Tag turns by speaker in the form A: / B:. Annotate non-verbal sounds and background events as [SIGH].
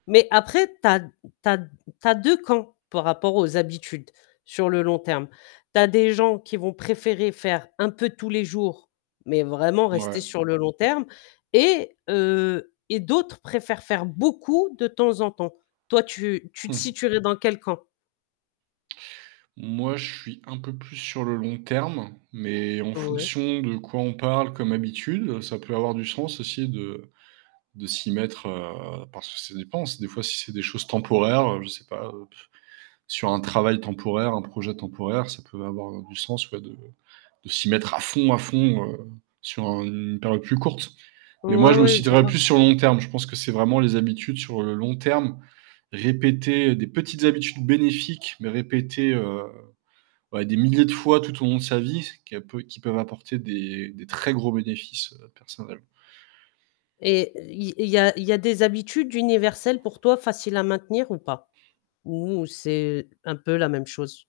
A: Mais après, tu as tu as tu as 2 camps par rapport aux habitudes, sur le long terme. Tu as des gens qui vont préférer faire un peu tous les jours, mais vraiment rester
B: Mouais.
A: sur le long terme et heu et d'autres préfèrent faire beaucoup de temps en temps. Toi tu tu te
B: Mmh.
A: situerais dans quel camp?
B: Moi, je suis un peu plus sur le long terme, mais en
A: Ouais
B: fonction de quoi on parle comme habitudes, ça peut avoir du sens aussi de de s'y mettre, heu, parce que ça dépend. C'est des fois, si c'est des choses temporaires, heu, je sais pas heu, [BLOWS AIR] sur un travail temporaire, un projet temporaire, ça peut avoir, heu, du sens, ouais, de de s'y mettre à fond, à fond, heu, sur une période plus courte. Mais moi,
A: Ouais,
B: je me
A: ouais. Je
B: situerais
A: vois.
B: plus sur le long terme. Je pense que c'est vraiment les habitudes, sur le long terme, répétées, des petites habitudes bénéfiques, mais répétées, heu, ouais des milliers de fois tout au long de sa vie, c'est qui peut qui peuvent apporter des des très gros bénéfices personnels.
A: Et il il y a il y a des habitudes universelles pour toi faciles à maintenir ou pas? Ou c'est un peu la même chose?